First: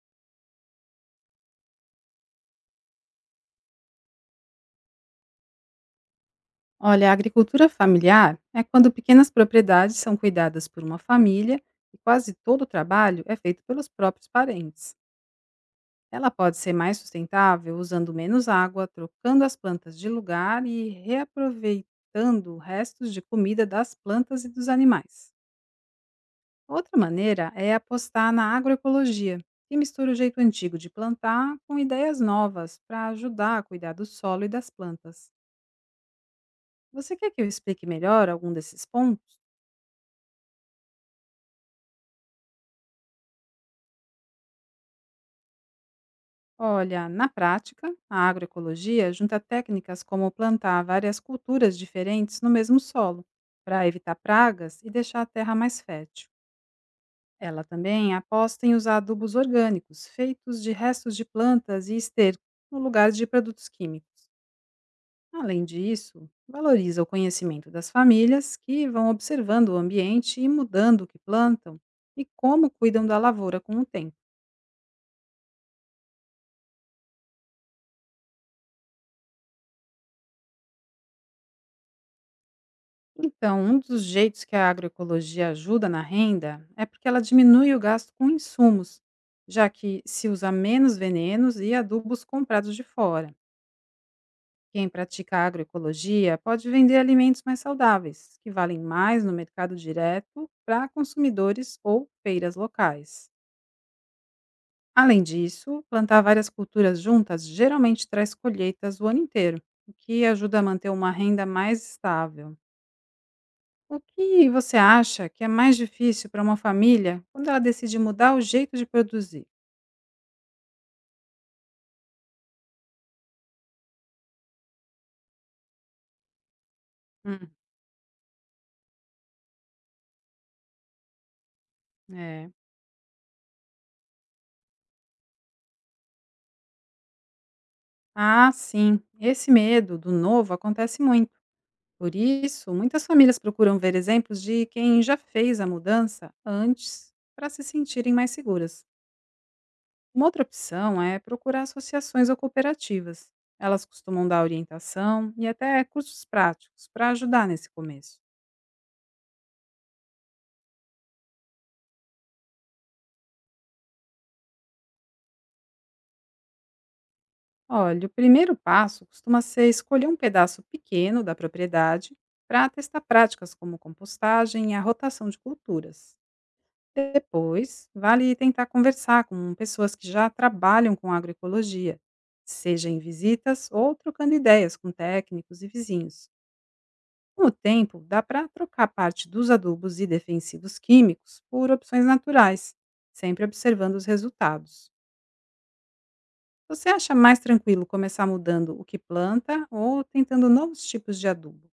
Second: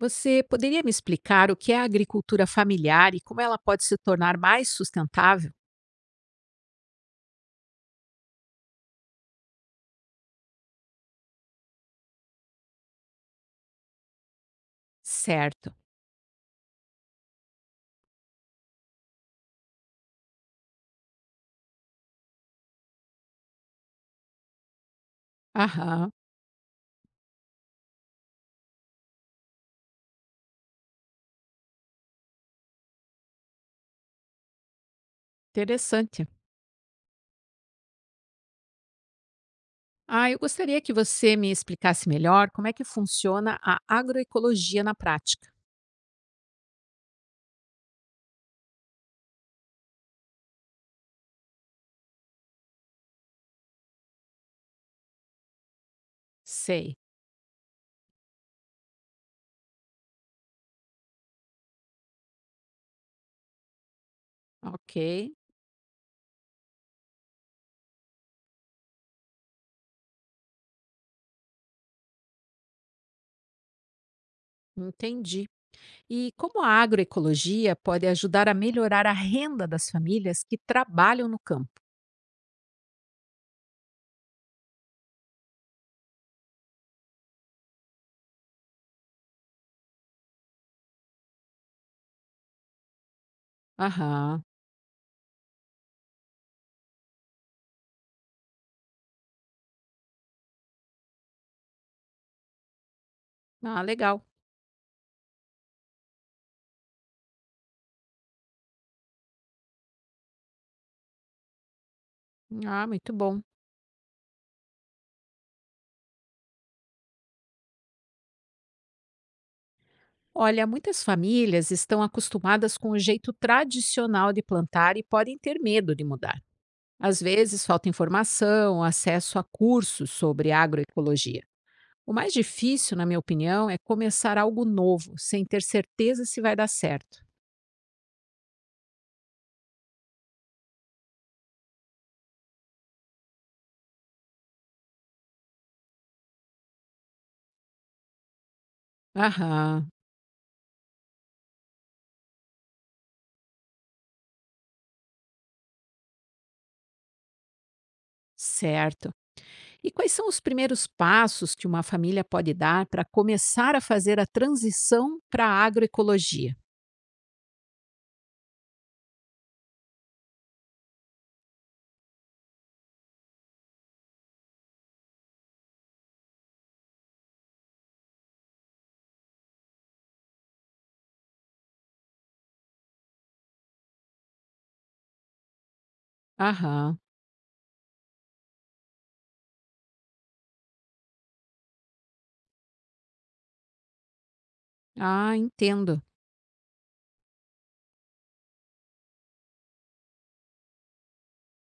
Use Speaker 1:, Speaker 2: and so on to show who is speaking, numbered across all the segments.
Speaker 1: Você poderia me explicar o que é a agricultura familiar e como ela pode se tornar mais sustentável?
Speaker 2: Olha, a agricultura familiar é quando pequenas propriedades são cuidadas por uma família e quase todo o trabalho é feito pelos próprios parentes.
Speaker 1: Certo.
Speaker 2: Ela pode ser mais sustentável usando menos água, trocando as plantas de lugar e reaproveitando restos de comida das plantas e dos animais.
Speaker 1: Aham,
Speaker 2: Outra maneira é apostar na agroecologia, que mistura o jeito antigo de plantar com ideias novas para ajudar a cuidar do solo e das plantas.
Speaker 1: interessante.
Speaker 2: Você quer que eu explique melhor algum desses pontos?
Speaker 1: Ah, eu gostaria que você me explicasse melhor como é que funciona a agroecologia na prática.
Speaker 2: Olha, na prática, a agroecologia junta técnicas como plantar várias culturas diferentes no mesmo solo, para evitar pragas e deixar a terra mais fértil.
Speaker 1: Sei.
Speaker 2: Ela também aposta em usar adubos orgânicos, feitos de restos de plantas e esterco, no lugar de produtos químicos.
Speaker 1: Ok,
Speaker 2: Além disso, valoriza o conhecimento das famílias que vão observando o ambiente e mudando o que plantam e como cuidam da lavoura com o tempo.
Speaker 1: entendi. E como a agroecologia pode ajudar a melhorar a renda das famílias que trabalham no campo?
Speaker 2: Então, um dos jeitos que a agroecologia ajuda na renda é porque ela diminui o gasto com insumos, já que se usa menos venenos e adubos comprados de fora.
Speaker 1: Aham.
Speaker 2: Quem pratica agroecologia pode vender alimentos mais saudáveis, que valem mais no mercado direto para consumidores ou feiras locais.
Speaker 1: Ah, legal.
Speaker 2: Além disso, plantar várias culturas juntas geralmente traz colheitas o ano inteiro, o que ajuda a manter uma renda mais estável.
Speaker 1: Ah, muito bom.
Speaker 2: O que você acha que é mais difícil para uma família quando ela decide mudar o jeito de produzir?
Speaker 1: Olha, muitas famílias estão acostumadas com o jeito tradicional de plantar e podem ter medo de mudar. Às
Speaker 2: Hum,
Speaker 1: vezes falta informação, acesso a cursos sobre agroecologia. O mais
Speaker 2: é.
Speaker 1: difícil, na minha opinião, é começar algo novo, sem ter certeza se vai dar certo.
Speaker 2: Ah, sim. Esse medo do novo acontece muito. Por isso, muitas famílias procuram ver exemplos de quem já fez a mudança antes para se sentirem mais seguras.
Speaker 1: Aham,
Speaker 2: Uma outra opção é procurar associações ou cooperativas. Elas costumam dar orientação e até cursos práticos para ajudar nesse começo.
Speaker 1: certo. E quais são os primeiros passos que uma família pode dar para começar a fazer a transição para a agroecologia?
Speaker 2: Olha, o primeiro passo costuma ser escolher um pedaço pequeno da propriedade para testar práticas como compostagem e a rotação de culturas. Depois, vale tentar conversar com pessoas que já trabalham com agroecologia, seja em visitas ou trocando ideias com técnicos e vizinhos.
Speaker 1: Aham,
Speaker 2: Com o tempo, dá para trocar parte dos adubos e defensivos químicos por opções naturais, sempre observando os resultados.
Speaker 1: ah, entendo.
Speaker 2: Você acha mais tranquilo começar mudando o que planta ou tentando novos tipos de adubo?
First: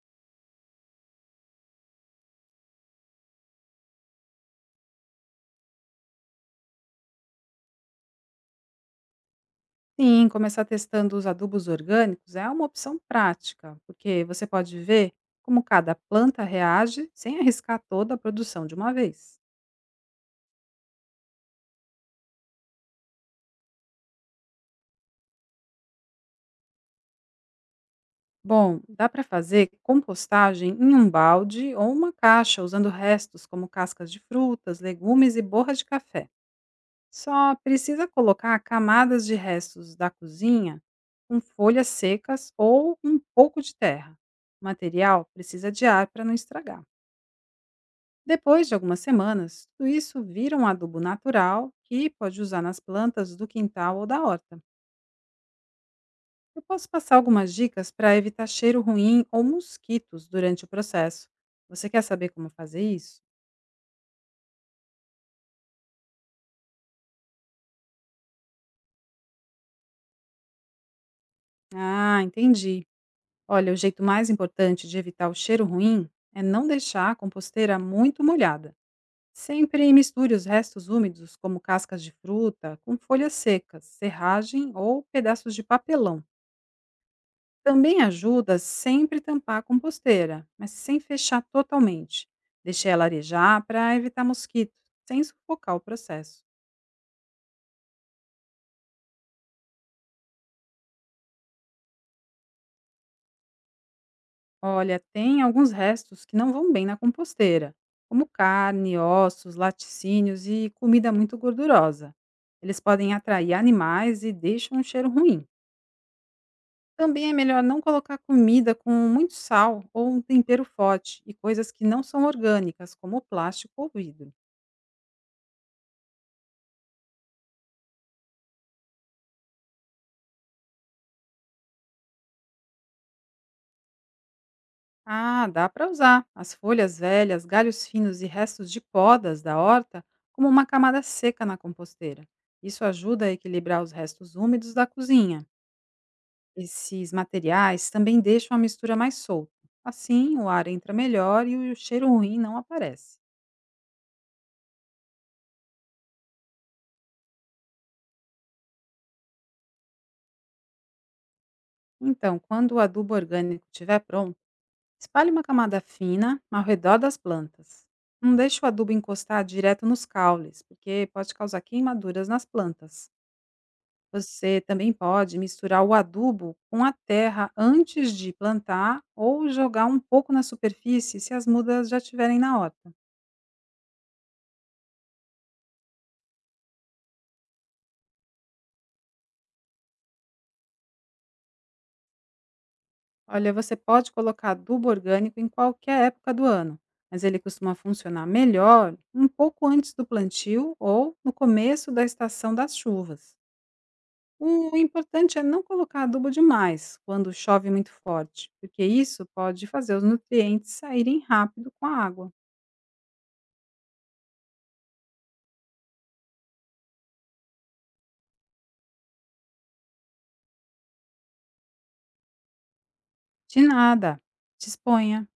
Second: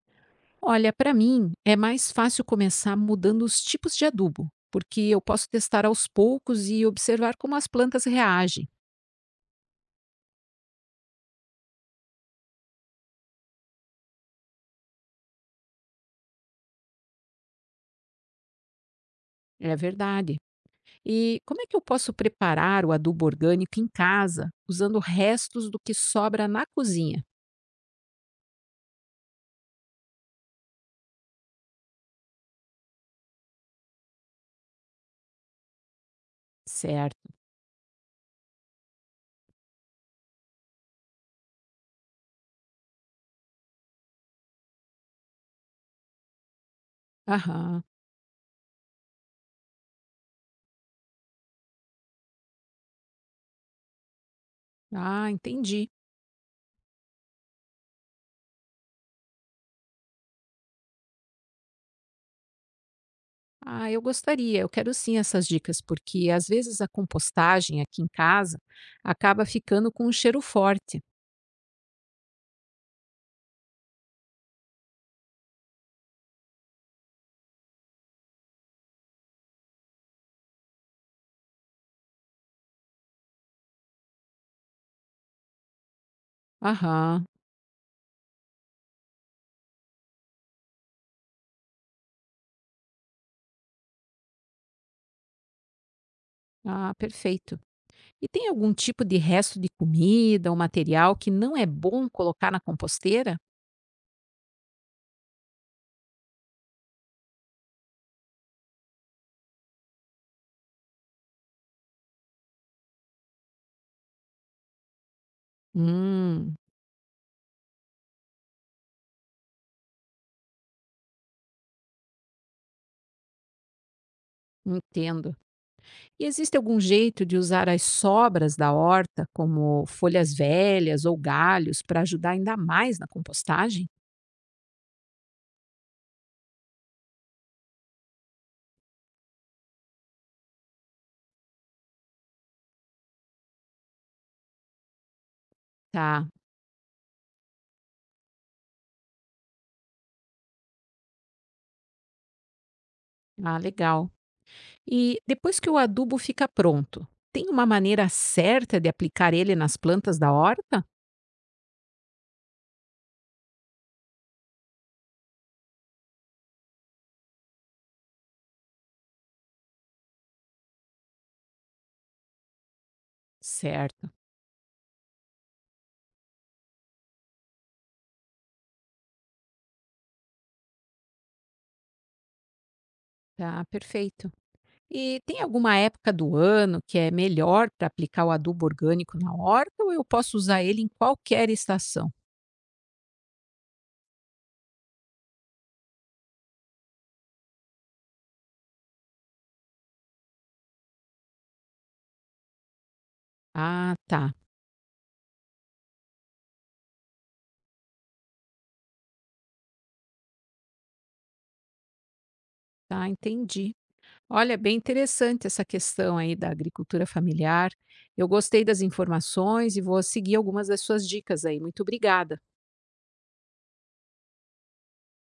Speaker 1: Olha, para mim é mais fácil começar mudando os tipos de adubo, porque eu posso testar aos poucos e observar como as plantas reagem.
Speaker 2: Sim, começar testando os adubos orgânicos é uma opção prática, porque você pode ver como cada planta reage sem arriscar toda a produção de uma vez.
Speaker 1: É verdade. E como é que eu posso preparar o adubo orgânico em casa, usando restos do que sobra na cozinha?
Speaker 2: Bom, dá para fazer compostagem em um balde ou uma caixa usando restos como cascas de frutas, legumes e borra de café.
Speaker 1: Certo.
Speaker 2: Só precisa colocar camadas de restos da cozinha com folhas secas ou um pouco de terra. O material precisa de ar para não estragar.
Speaker 1: Aham.
Speaker 2: Depois de algumas semanas, tudo isso vira um adubo natural que pode usar nas plantas do quintal ou da horta.
Speaker 1: Ah, entendi.
Speaker 2: Eu posso passar algumas dicas para evitar cheiro ruim ou mosquitos durante o processo. Você quer saber como fazer isso?
Speaker 1: Ah, eu gostaria. Eu quero sim essas dicas, porque às vezes a compostagem aqui em casa acaba ficando com um cheiro forte.
Speaker 2: Ah, entendi. Olha, o jeito mais importante de evitar o cheiro ruim é não deixar a composteira muito molhada. Sempre misture os restos úmidos, como cascas de fruta, com folhas secas, serragem ou pedaços de papelão.
Speaker 1: Aham.
Speaker 2: Também ajuda sempre tampar a composteira, mas sem fechar totalmente. Deixe ela arejar para evitar mosquitos, sem sufocar o processo.
Speaker 1: Ah, perfeito. E tem algum tipo de resto de comida ou material que não é bom colocar na composteira?
Speaker 2: Olha, tem alguns restos que não vão bem na composteira, como carne, ossos, laticínios e comida muito gordurosa. Eles podem atrair animais e deixam um cheiro ruim.
Speaker 1: Hum,
Speaker 2: Também é melhor não colocar comida com muito sal ou um tempero forte e coisas que não são orgânicas, como plástico ou vidro.
Speaker 1: entendo. E existe algum jeito de usar as sobras da horta, como folhas velhas ou galhos, para ajudar ainda mais na compostagem?
Speaker 2: Ah, dá para usar as folhas velhas, galhos finos e restos de podas da horta como uma camada seca na composteira. Isso ajuda a equilibrar os restos úmidos da cozinha.
Speaker 1: Tá,
Speaker 2: Esses materiais também deixam a mistura mais solta. Assim, o ar entra melhor e o cheiro ruim não aparece.
Speaker 1: ah, legal. E depois que o adubo fica pronto, tem uma maneira certa de aplicar ele nas plantas da horta?
Speaker 2: Então, quando o adubo orgânico estiver pronto, espalhe uma camada fina ao redor das plantas. Não deixe o adubo encostar direto nos caules, porque pode causar queimaduras nas plantas.
Speaker 1: Certo,
Speaker 2: Você também pode misturar o adubo com a terra antes de plantar ou jogar um pouco na superfície se as mudas já estiverem na horta.
Speaker 1: tá, perfeito. E tem alguma época do ano que é melhor para aplicar o adubo orgânico na horta ou eu posso usar ele em qualquer estação?
Speaker 2: Olha, você pode colocar adubo orgânico em qualquer época do ano, mas ele costuma funcionar melhor um pouco antes do plantio ou no começo da estação das chuvas.
Speaker 1: Ah, tá,
Speaker 2: O importante é não colocar adubo demais quando chove muito forte, porque isso pode fazer os nutrientes saírem rápido com a água.
Speaker 1: tá, entendi. Olha, bem interessante essa questão aí da agricultura familiar. Eu gostei das informações e vou seguir algumas das suas dicas aí. Muito obrigada.
Speaker 2: De nada. Disponha.